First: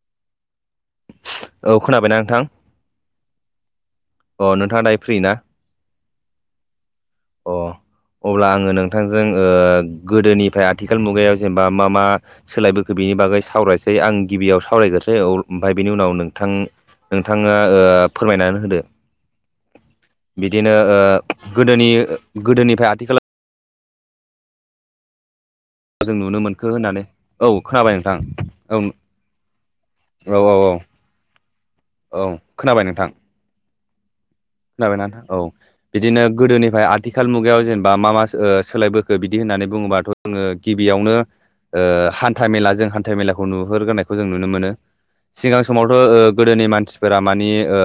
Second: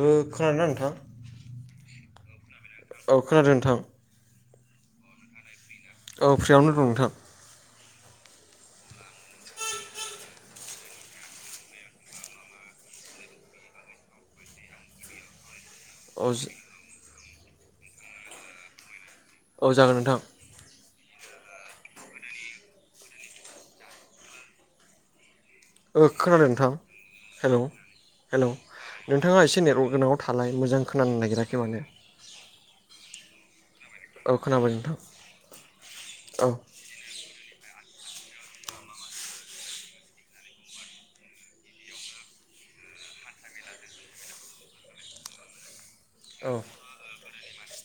ओ खोनादों ना नोंथां। औ खोनाबायना नोंथां। औ खोनादों नोंथां। अ नोंथाङा दायो फ्रि ना? औ फ्रिआवनो दं नोंथां। अ अब्ला आङो नोंथांजों ओ गोदोनिफ्राय आथिखाल मुगायाव जेनेबा मा-मा सोलायबोखो बिनि बागै सावरायसै आं गिबियाव सावरायग्रोसै औ ओमफाय बेनि उनाव औ नोंथां-नोंथाङा ओ फोरमायनानै होदो। औ जागोन नोंथां। बिदिनो ओ गोदोनि गोदोनिफ्राय आथिखालाव। ओ [inaudible] जों नुनो खोनादों नोंथां मोनखो होननानै औ हेलौ खोनाबाय नोंथां हेलौ औ। नोंथाङा एसे नेटवर्क गोनाङाव औ औ थालाय औ मोजां खोनानो नागिराखै माने। औ खोनाबाय नोंथां। औ खोनाबाय खोनाबायना नोंथां औ बिदिनो औ गोदोनिफ्राय आथ थिखाल मुगायाव जेनेबा मा-मा ओ सोलायबोखो बिदि होननानै बुङोबाथ' जोङो गिबियावनो ओ हान्था मेला जों हान्था मेलाखौ नुहरग्रोनायखौ जों नुनो मोनो सिगां समावथ' ओ औ गोदोनि मानसिफोरा मानि ओ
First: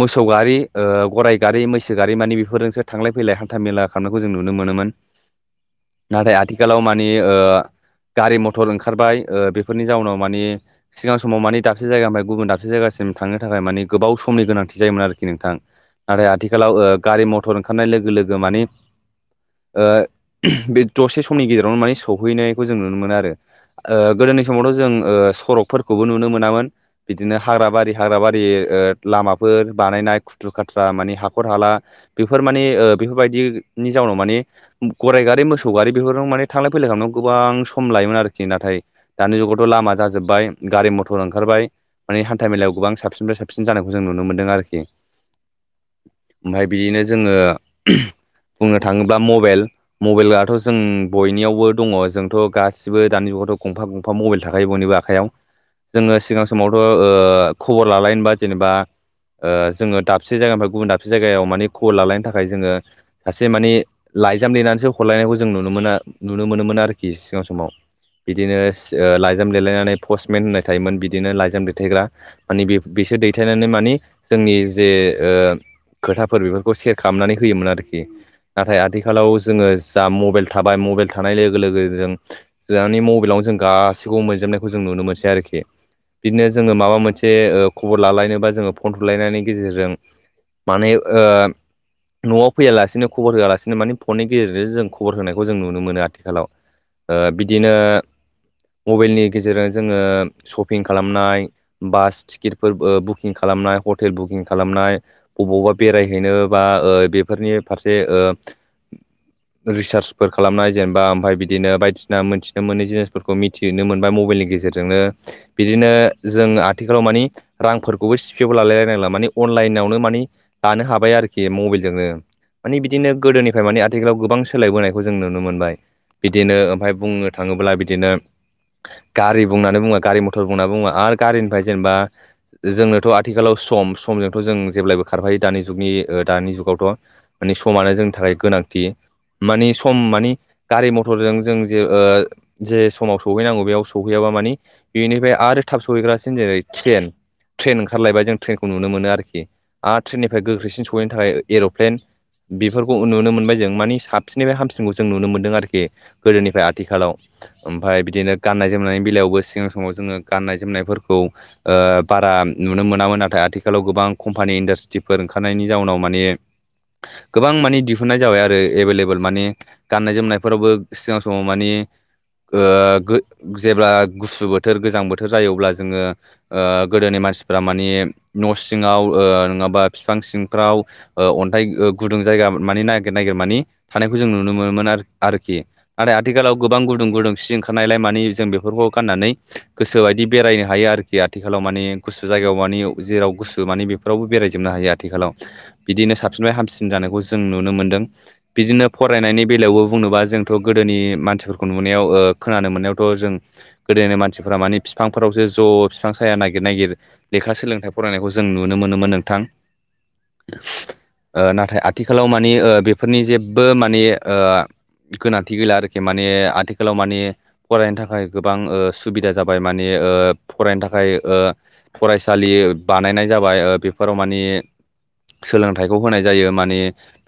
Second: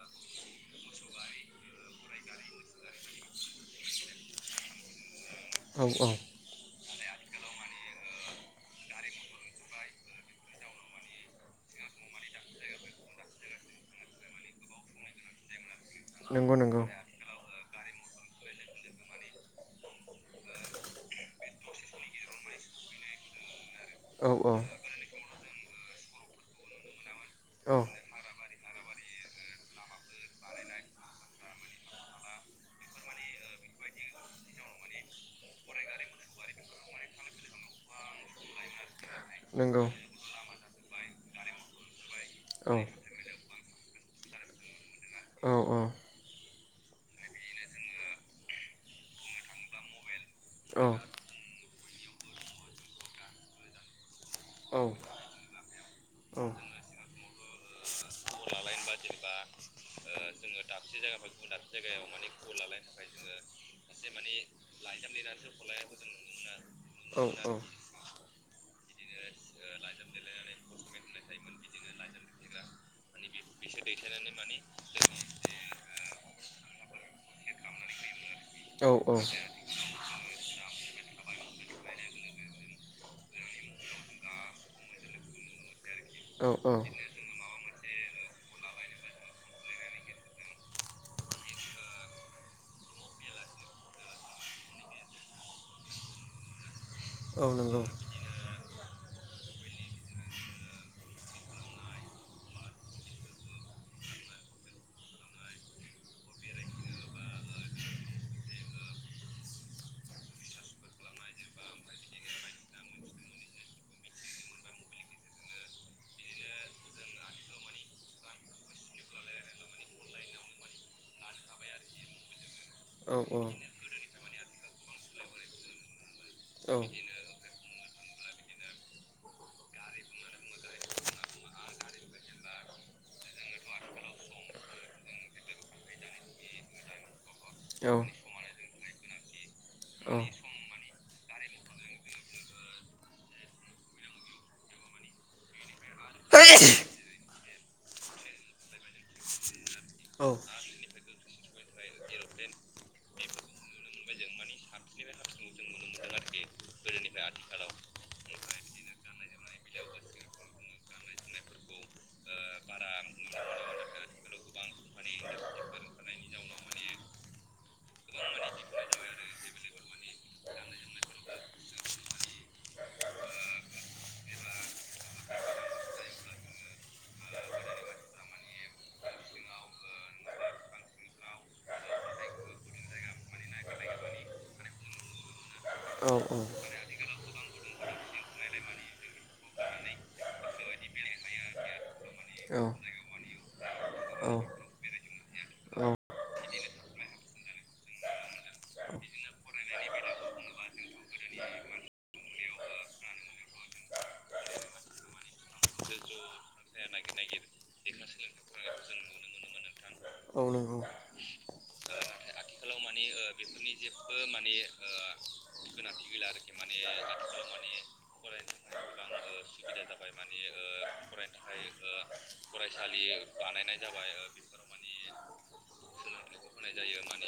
मोसौ गारि ओ गाराइ गारि मैसो गारि मानि बेफोरजोंसो थांलाय फैलाय हान्था मेला खालामनायखौ जों नुनो मोनोमोन। औ औ नाथाय आथिखालाव मानि ओ गारि मथर ओंखारबाय ओ बेफोरनि जाउनाव मानि सिगां समाव मानि दाबसे जायगानिमफ्राय गुबुन दाबसे जायगासिम थांनो थाखाय मानि गोबाव समनि गोनांथि जायोमोन आरोखि नोंथां। नाथाय नंगौ आथिखालाव नंगौ ओ गारि मथर ओंखारनाय लोगो लोगो मानि ओ बे दसे समनि गेजेरावनो माने सहैनायखौ जों नुनो मोनो आरो ओ औ गोदोनि औ समावथ' जों ओ सरकफोरखौबो नुनो मोनामोन। बिदिनो हाग्रा औ बारि हाग्रा बारि ओ लामाफोर बानायनाय। खुथ्रु खाथ्रा माने हाखर हाला बेफोर माने ओ बेफोरबायदिनि जाउनाव माने गराइगारि मोसौ गारि बेफोरजों माने थांलाय फैलाय खालामनायाव गोबां सम लायोमोन आरोखि नाथाय दानि जुगावथ' नंगौ लामा जाजोबबाय गारि मथर ओंखारबाय। माने हान्था मेलायाव औ गोबां साबसिननिफ्राय साबसिन जानायखौ जों नुनो मोन्दों आरोखि। औ औ ओमफाय बिदिनो जोङो बुंनो थाङोब्ला मबेल मबेलाथ' जों औ बयनियावबो दङ जोंथ' गासिबो दानि जुगावथ' गंफा-गंफा मबेल थाखायो औ बयनिबो आ खायाव जोङो औ सिगां समावथ' ओ खबर लालायनोबा जेनेबा ओ जोङो दाब से जायानिफ्राय गुबुन दाबसे जायगायाव मानि खबर लालायनो थाखाय जोङो। सासे मानि लाइजाम लिरनानैसो हरलायनायखौ जों नुनो मोना नुनो मोनोमोन आरोखि औ सिगां समाव। बिदिनोस लाइजाम लिरेलायनानै पस्टमेन होननाय थायोमोन बिदिनो लाइजाम दैथायग्रा। मानि बे-बेसोर दैथायनानै मानि जोंनि जे ओ खोथाफोर बेफोरखौ सेयार खालामनानै होयोमोन आरोखि। नाथाय आथिखालाव जोङो जा मबेल थाबाय मबेल थानाय लोगो-लोगो जों जोहानि मबेलावनो जों गासैखौबो मोनजोबनायखौ जों नुनो मोनसै आरोखि। औ बिदिनो जोङो माबा मोनसे खबर लालायनोबा जोङो फन थुलायनायनि गेजेरजों माने ओ न'आव फैयालासिनो खबर होआलासिनो मानिे फननि गेजेरजों जों खबर होनायखौ जों नुनो मोनो आथिखालाव ओ नंगौ औ बिदिनो मबाइलनि गेजेरजों जोङो शपिं खालामनाय बास टिकेटफोर बुकिं खालामनाय हटेल बुकिं खालामनाय बबावबा बेरायहैनो बा ओ बेफोरनि फारसे ओ [inaudible] रिसार्चफोर खालामनाय जेनेबा ओमफाय बिदिनो बायदिसिना मिथिनो मोनै जिनिसफोरखौ मिथि दिरनो मोनबाय मबाइलनि गेजेरजोंनो बिदिनो जों आथिखालाव मानि रांफोरखौबो सिफियावबो लालायलायनांला मानिे अनलाइनाव नो मानि लानो हाबाय आरोखि मबाइल जोंनो माने बिदिनो गोदोनिफ्राय माने आथिखालाव गोबां सोलायबोनायखौ जों नुनो मोनबाय बिदिनो औ ओमफ्राय बुंनो थाङोब्ला बिदिनो गारि बुंनानै बुङो गारि मथर बुंनानै बुङो आरो गारिनिफ्राय जेनेबा जोंनोथ' आथिखालाव सम समजोंथ' जों जेब्लायबो खारफायो दानि जुगनि दानि जुगावथ' मानि समानो जोंनि थाखाय गोनांथि माने सम माने गारि मथरजों जों जे ओ जे समाव सहैनांगौ बेयाव सौहैयाबा मानि बेनिफ्राय आरो थाब सहैग्रासिनो जेरै ट्रेन ट्रेन ओंखारलायबाय जों ट्रेनखौ नुनो मोनो आरोखि आरो ट्रेननिफ्राय गोख्रैसिन सहैनो थाखाय एर'प्लेन बेफोरखौ नुनो मोनबाय जों मानिे साबसिननिफ्राय हामसिनखौ जों नुनो मोन्दों आरोखि गोदोनिफ्राय आथिखालाव ओमफ्राय बिदिनो गाननाय जोमनायनि बेलायावबो सिगां समाव जोङो गाननाय जोमनायफोरखौ ओ बारा नुनो मोनामोन नाथाय आथिखालाव गोबां खम कम्पानि इन्डासट्रिफोर ओंखारनायनि जाउनाव माने गोबां माने दिहुननाय जाबाय आरो एभेलेबेल माने गाननाय जोमनायफोरावबो सिगां समाव मानिे ओ गो जेब्ला गुसु बोथोर गोजां बोथोर जायो अब्ला जोङो ओ गोदोनि मानसिफ्रा मानिे न' सिङाव ओ नङाबा बिफां सिंफ्राव ओ अन्थाइ गुदुं जायगा मानि नागिर नागिर मानि थानायखौ जों नुनो मोनोमोन आरोखि नाथाय आथिखालाव गोबां गुदुं गुदुं सि ओंखारनायलाय मानिे जों बेफोरखौ गाननानै गोसोबायदि बेरायनो हायो आरोखि आथिखालाव मानिे गुसु जायगायाव मानि जेराव गुसु माने औ बेफोरावबो बेरायजोबनो हायो आथिखालाव औ बिदिनो साबसिनफ्राय हामसिन जानायखौ जों नुनो मोन्दों बिदिनो फरायनायनि बेलायावबो बुंनोबा जोंथ' गोदोनि मानसिफोरखौ नुनायाव ओ खोनानो मोननायावथ' जों गोदोनि मानसिफोरा मानिे बिफांफोरावसो ज' बिफां साया नागिर नागिर लेखा सोलोंथाइ फरायनायखौ जों नुनो मोनोमोन नोंथां औ नोंगौ ओ नाथाय आथिखालाव मानि ओ बेफोरनि जेबो मानिे ओ गोनांथि गैला आरो माने आथिखालाव माने फरायनो थाखाय गोबां ओ सुबिदा जाबाय माने ओ फरायनो थाखाय ओ फरायसालि बानायनाय जाबाय ओ बेफोराव मानिे सोलोंथाइखौ होनाय जायो माने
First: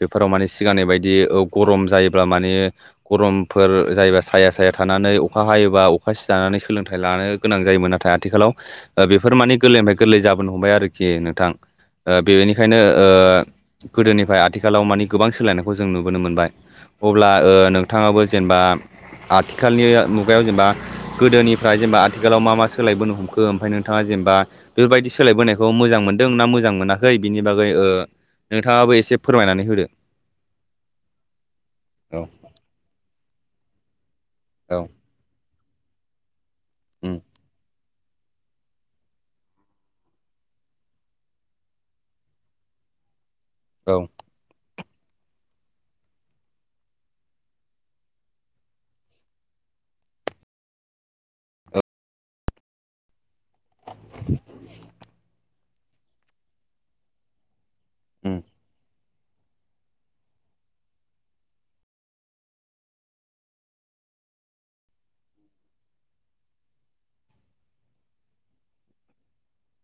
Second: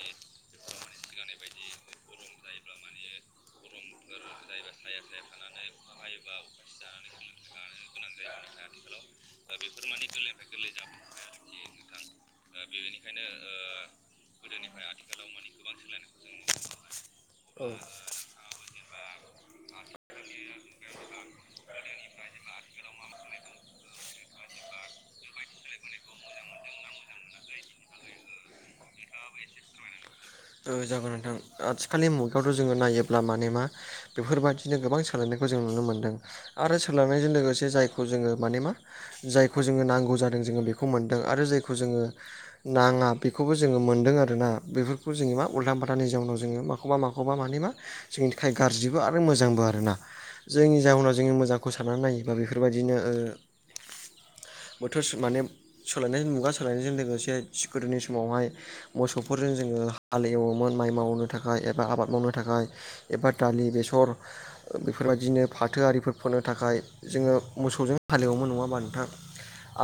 बेफोराव माने सिगांनि बायदि गरम जायोब्ला माने गरमफोर जायोबा साया साया थानानै अखा हायोबा अखा सि जानानै सोलोंथाइ लानो गोनां जायोमोन नाथाय आथिखालाव बेफोर माने गोरलैनिफ्राय गोरलै जाबोनो हमबाय आरोखि नोंथां ओ बेनिखायनो ओ गोदोनिफ्राय आथिखालाव मानिे गोबां सोलायनायखौ जों नुबोनो मोनबाय अब्ला ओ नोंथाङाबो जेनेबा आथिखालनि मुगायाव जेनेबा गोदोनिफ्राय जेनेबा आथिखालाव मा मा सोलायबोनो हमखो ओमफ्राय नोंथाङा जेनेबा बेबायदि सोलायबोनायखौ बेखौ मोजां मोनदों ना मोजां मोनाखै बिनि बागै ओ नोंथाङाबो एसे फोरमायनानै होदो ओ जागोन नोंथां आथिखालनि औ मुगायावथ' जोङो नायोब्ला माने मा बेफोरबायदिनो औ गोबां सोलायनायखौ जों नुनो मोन्दों आरो उम सोलोंनायजों लोगोसे जाय खौ जोङो माने मा जायखौ जोङो नांगौ जादों जोङो बेखौ मोनदों आरो जायखौ जोङो नाङा बेखौबो जोङो औ मोनदों आरोना बेफोरखौ जोङो मा उल्था फाल्थानि जाउनाव जोङो माखौबा माखौबा मानि मा जोंनि थाखाय गाज्रिबो आरो मोजांबो आरोना। जोंनि जाहोनाव जोङो मोजांखौ साननानै नायोबा बेफोरबायदिनो ओ बोथोरस माने सोलायनायजों मुगा सोलायनायजों लोगोसे सि गोदोनि उम समावहाय मोसौफोरजों जोङो हाल एवोमोन माइ मावनो थाखाय एबा आबाद मावनो थाखाय एबा दालि बेसर ओ बेफोरबायदिनो फाथोआरिफोर फोनो थाखाय जोङो मोसौजों हालेवोन नङा बानोथां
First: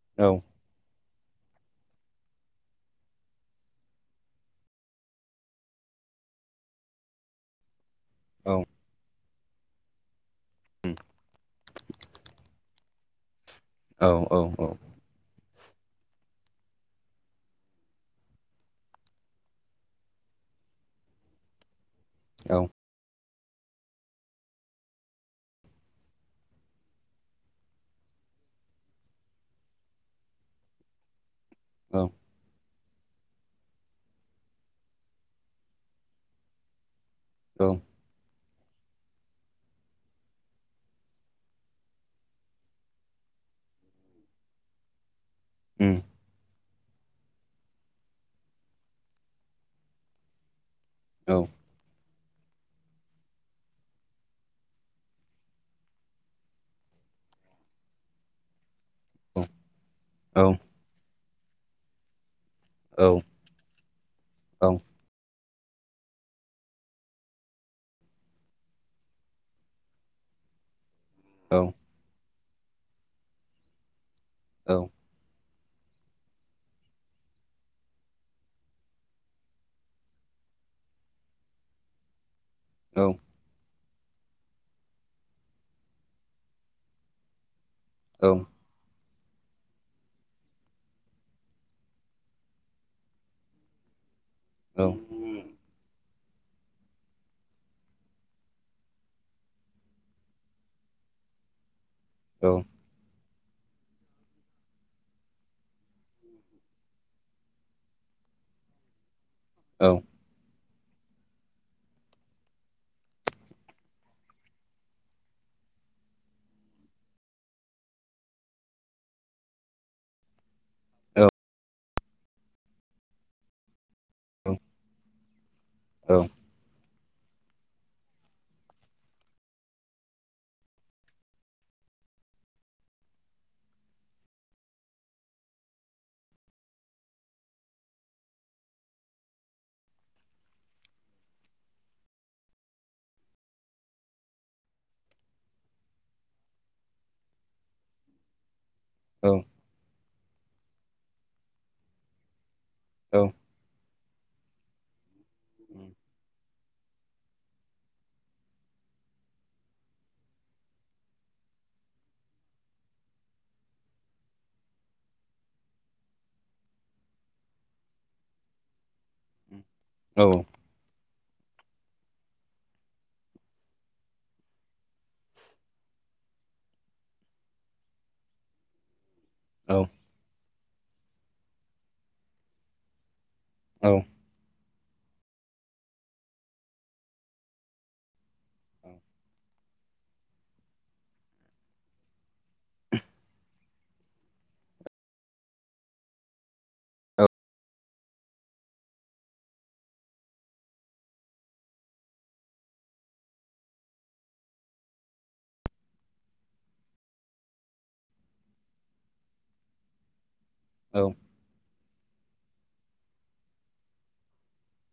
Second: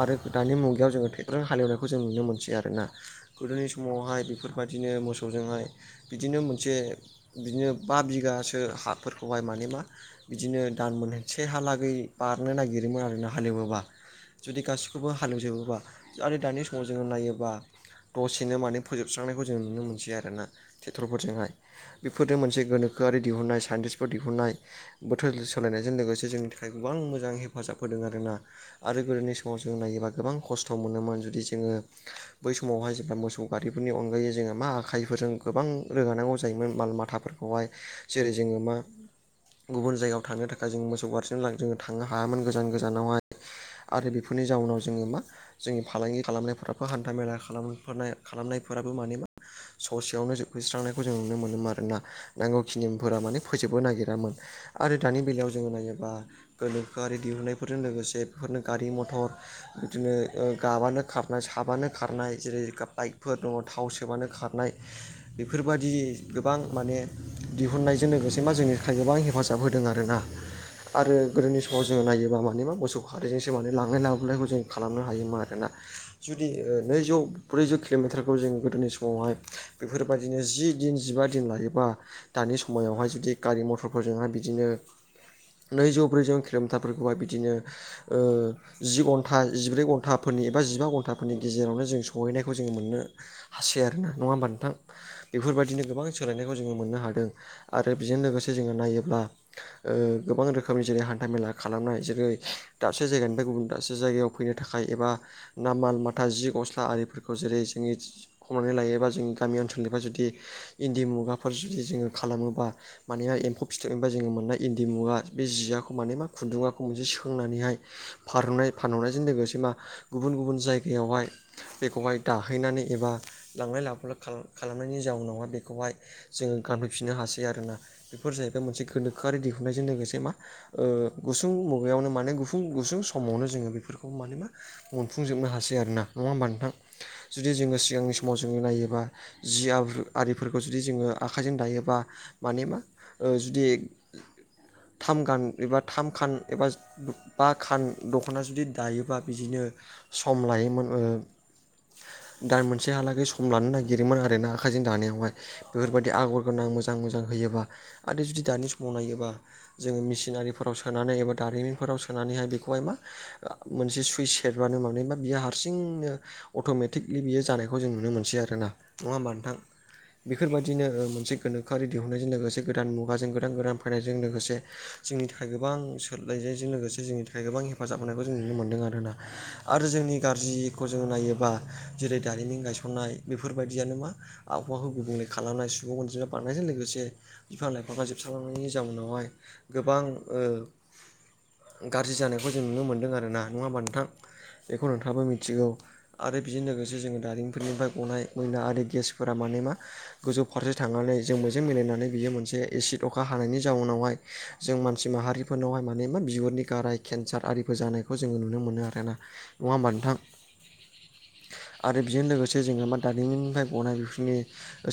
आरो औ दानि मुगायाव जोङो हालेवनायखौ जों नुनो मोनसै आरोना गोदोनि समावहाय बेफोरबायदिनो मोसौजोंहाय बिदिनो मोनसे बिदिनो बा औ बिगासो हाफोरखौहाय माने मा बिदिनो दान उम मोन से हालागै बारनो नागिरोमोन आरो ना हालेवोबा औ जुदि गासिखौबो खौबो हालेवजोबोबा आरो दानि समाव जोङो नायोबा दसेनो माने फोजोबस्रांनायखौ जों नुनो मोनसै आरो ना। फिट्रफोरजोंहाय बेफोरजों औ मोनसे उम गोनोखोआरि दिहुननाय साइन्टिस्टफोर दिहुननाय बोथोर सोलायनायजों लोगोसे जोंनि थाखाय गोबां मोजां हेफाजाब होदों आरोना आरो गोदोनि समाव जों नायोबा गोबां खस्थ' मोनोमोन जुदि जों जोङो औ औ बै समावहाय जेब्ला मोसौ गारिफोरनि अनगायै जोङो मा आखाइफोरजों गोबां रोगानांगौ जायोमोन माल माथाफोरखौहाय जेरै जोङो मा गुबुन जायगायाव थांनो थाखाय जों मोसौ बारसिनो थांनो हायामोन गोजान गोजानावहाय आरो बेफोरनि जाउनाव जोङो मा? जोंनि फालांगि खालामनायफ्राबो हान्था मेला खालाम खालामनायफोराबो माने मा ससेयावनो होस्रांनायखौ जों नुनो मोनोमोन आरोना नांगौ खिनिफोरा माने फोजोबबो नागिरामोन आरो दानि बेलायाव जोङो नायोबा गोनोखोआरि दिहुनायफोरजों लोगोसे बेफोरनो गारि मथर बिदिनो ओ गाबानो खारनाय साबानो खारनाय जेरै गाब बाइकफोर दङ थाव सोबानो खारनाय बेफोरबायदि गोबां माने दिहुननायजों लोगोसे मा जोंनि थाखाय गोबां हेफाजाब होदों आरोना आरो गोदोनि समाव जोङो नायोबा मानिबा मोसौ गारिजोंसो माने लांलाय लाबोलायखौ जों औ खालामनो हायो। हायोमोन आरोना जुदि नैजौ ब्रैजौ किल'मिटारखौ जों गोदोनि समावहाय बेफोरबायदिनो जि दिन जिबा दिन लायोबा दानि औ समायावहाय जुदि गारि मथरफोरजोंहाय बिदिनो नैजौ ब्रैजौ किल'मिटारफोरखौहाय बिदिनो ओ औ जि घन्टा जिब्रै घन्टाफोरनि एबा जिबा घन्टाफोरनि गेजेरावनो जों सहैनायखौ जोङो मोननो हासै आरोना नङा होमबा नोंथां उम उम बेफोरबायदिनो गोबां सोलायनायखौ जोङो मोननो हादों आरो बेजों लोगोसे जोङो नायोब्ला गोबां रोखोमनि जेरै हान्थ मेला खालामनाय जेरै दाबसे जायगानिफ्राय गुबुन दाबसे जायगायाव फैनो थाखाय एबा ना माल माथा जि गस्ला आरिफोरखौ जेरै जोङो खमनानै लायोबा जों गामि ओनसोलनिफ्राय जुदि इन्दि मुगाफोर जुदि जोङो खालामोबा माने एम्फौ फिथोबनिफ्राय जोङो मोननाय इन्दि मुगा बे जियाखौ माने मा खुन्दुंङाखौ मोनसे सोंनानैहाय फानहरनाय फानहरनायजों लोगोसे मा गुबुन गुबुन जायग यावहाय बेखौहाय दाहैनानै एबा लांलाय लाबोफलाय खालामनायनि जाउनाव बेखौ बेखौहाय जोङो गानफैफिननो हासै आरोना बेफोर जाहैबाय मोनसे गोनोखोआरि दिहुननायजों लोगोसे मा ओ गुसुं मुगायावनो माने गुफुं गुसुं समावनो जोङो बेफोरखौ माने मा मोनफुंजोबनो हासै आरोना नङा होमबा नोंथां जुदि जोङो सिगांनि समाव जोङो नायोबा जिया आरिफोरखौ जुदि जोङो आखाइजों दायोबा माने मा ओ जुदि थाम गान एबा थाम खान एबा बा खान दख'ना जुदि दायोबा उम बिदिनो सम लायोमोन ओ दा मोनसेहालागै सम लानो नागिरोमोन आरो ना आखाइजों दानायावहाय बेफोरबायदि आगर गोनां मोजां मोजां होयोबा आरो जुदि दानि समाव नायोबा जोङो मेसिनारिफोराव सोनानै एबा दारिमिनफोराव सोनानैहाय बेखौहाय मा मोनसे सुइस सेरबानो मानायबा बियो हारसिंनो अट'मेटिकलि बियो जानायखौ जों नुनो मोनसै आरोोना नङा होमबा नोंथां बेफोरबायदि बिदिनो मोनसे गोनोखोआरि दिहुननायजों लोगोसे गोदान मुगाजों गोदान गोदान फैनायजों लोगोसे जोंनि थाखाय गोबां सोलोलायनायजों लोगोसे जोंनि थाखाय गोबां हेफाजाब होनायखौ जों नुनो मोन्दों आरोना। आरो जोंनि गाज्रिखौ जों नायोबा जेरै दारिमिन गायसननाय बेफोर बेफोरबायादियानो मा आबहावाखौ गुबुंले खालामनाय सुबुं अनजिमा बारनायजों लोगोसे बिफां लाइफाङा जोबस्रलांनायनि जाउनावहाय गोबां गाज्रि जानायखौ जों नुनो मोनदों आर ना नङा होमबा नोंथां। बेखौ नोंथाङाबो मिथिगौ आरो बेजों लोगोसे जोङो दारिमिफोरनिफ्राय गनाय मयला आरो गेसफोरा माने मा गोजौ फारसे थांनानै जों मोजजों मिलायनानै बियो मोनसे एसिड अखा हानायनि जाउनावहाय जों मानसि माहारिफोरनावहाय माने मा बिबुरनि गाराय केन्सार आरिफोर जानायखौ जोङो नुनो मोनो आरोना। नङा होमबा नोंथां? औ। आरो बेजों लोगोसे जोो मा दारिमिननिफ्राय बनाय बिफोरनि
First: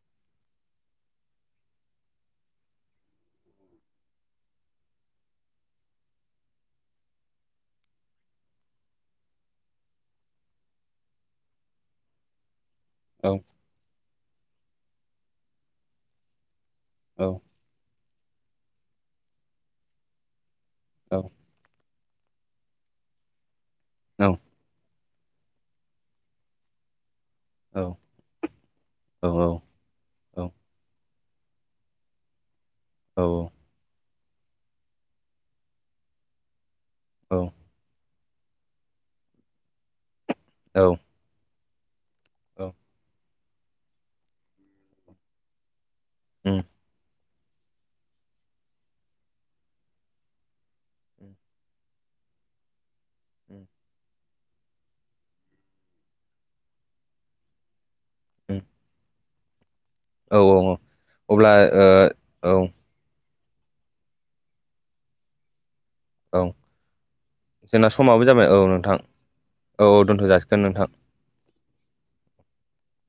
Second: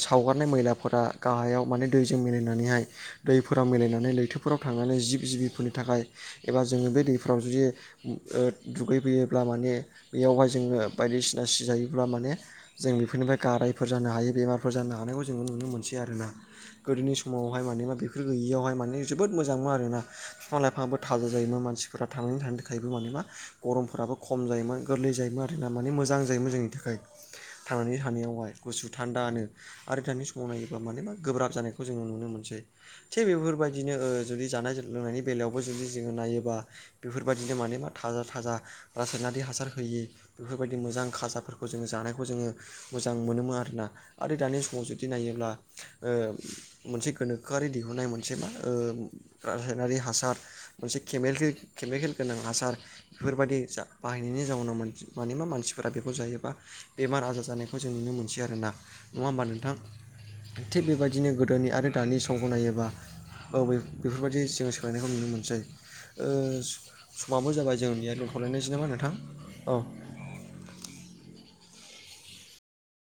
सावगारनाय मैलाफोरा गाहायाव माने दैजों मिलायनानैहाय दैफोराव मिलायनानै लैथोफोराव थांनानै जिब जिबिफोरनि थाखाय एबा जोङो बे दैफोराव जुदि दुगै फैयोब्ला माने बेयावहाय जोङो बायदिसिना सि जायोब्ला माने जों बेफोरनिफ्राय गारायफोर जानो हायो बेमारफोर जानो हानायखौ जोङो नुनो मोनसै आरोोना गोदोनि समाव मेा बेफोर गैयियावहाय माने जोबो मोजां मोन आरोना बिफां लाइफाङाबो थाज जायोमोन माने फ्रा थांनानै थानो थाखायबो मान मा गरमफोराबो खम जायोमोन। गोरलै जायोमोन आर ना माने मोजां जायोमोन जोंनि थाखाय थांनानै थानायावहाय गुसु थान्दानो औ आर दानि समाव नायोब्ला मानोबा गोब्राब जानायखौ जोङो नुनो मोनसै थिग बेफोरबायदि बिदिनो जुदि जानाय लोंनायनि बेलायावबो जुदि जोङो नायोबा बेफोरबायदिनो माने मा थाजा थाजा रासायनारि हासार होयि बेफोरबायदि मोजां खाजाफोरखौ जोङो जानायखौ जोङो मोजां मोनोमोन आरोना आरो दानि समाव जुदि नायोब्ला मोनसे गोनोखोआरि दिहुननाय मोनसे मा रासायनारि हासार मोनसे केेल केमिकेल गोनां हासार बेफोरबायदि जा बाहायनायनि जाउनाव मानिबा मानसिफोरा बेखौ जायोबा बेमार आजार ज जानायखौ जों नुनो मोनसै आरोना नङा होमबा नोंथां। औ थिग बेबायदिनो अब्ला गोदोनि आरो दानि समखौ ओ औ नायोबा औ बेफोरबायदि जोङो सोलायनायखौ नुनो मोनसै। औ समाबो जाबाय जोंना जोंनिया समाबो जाबाय दंथ'लायनोसै नामा नोंथां औ। दा नोंथां।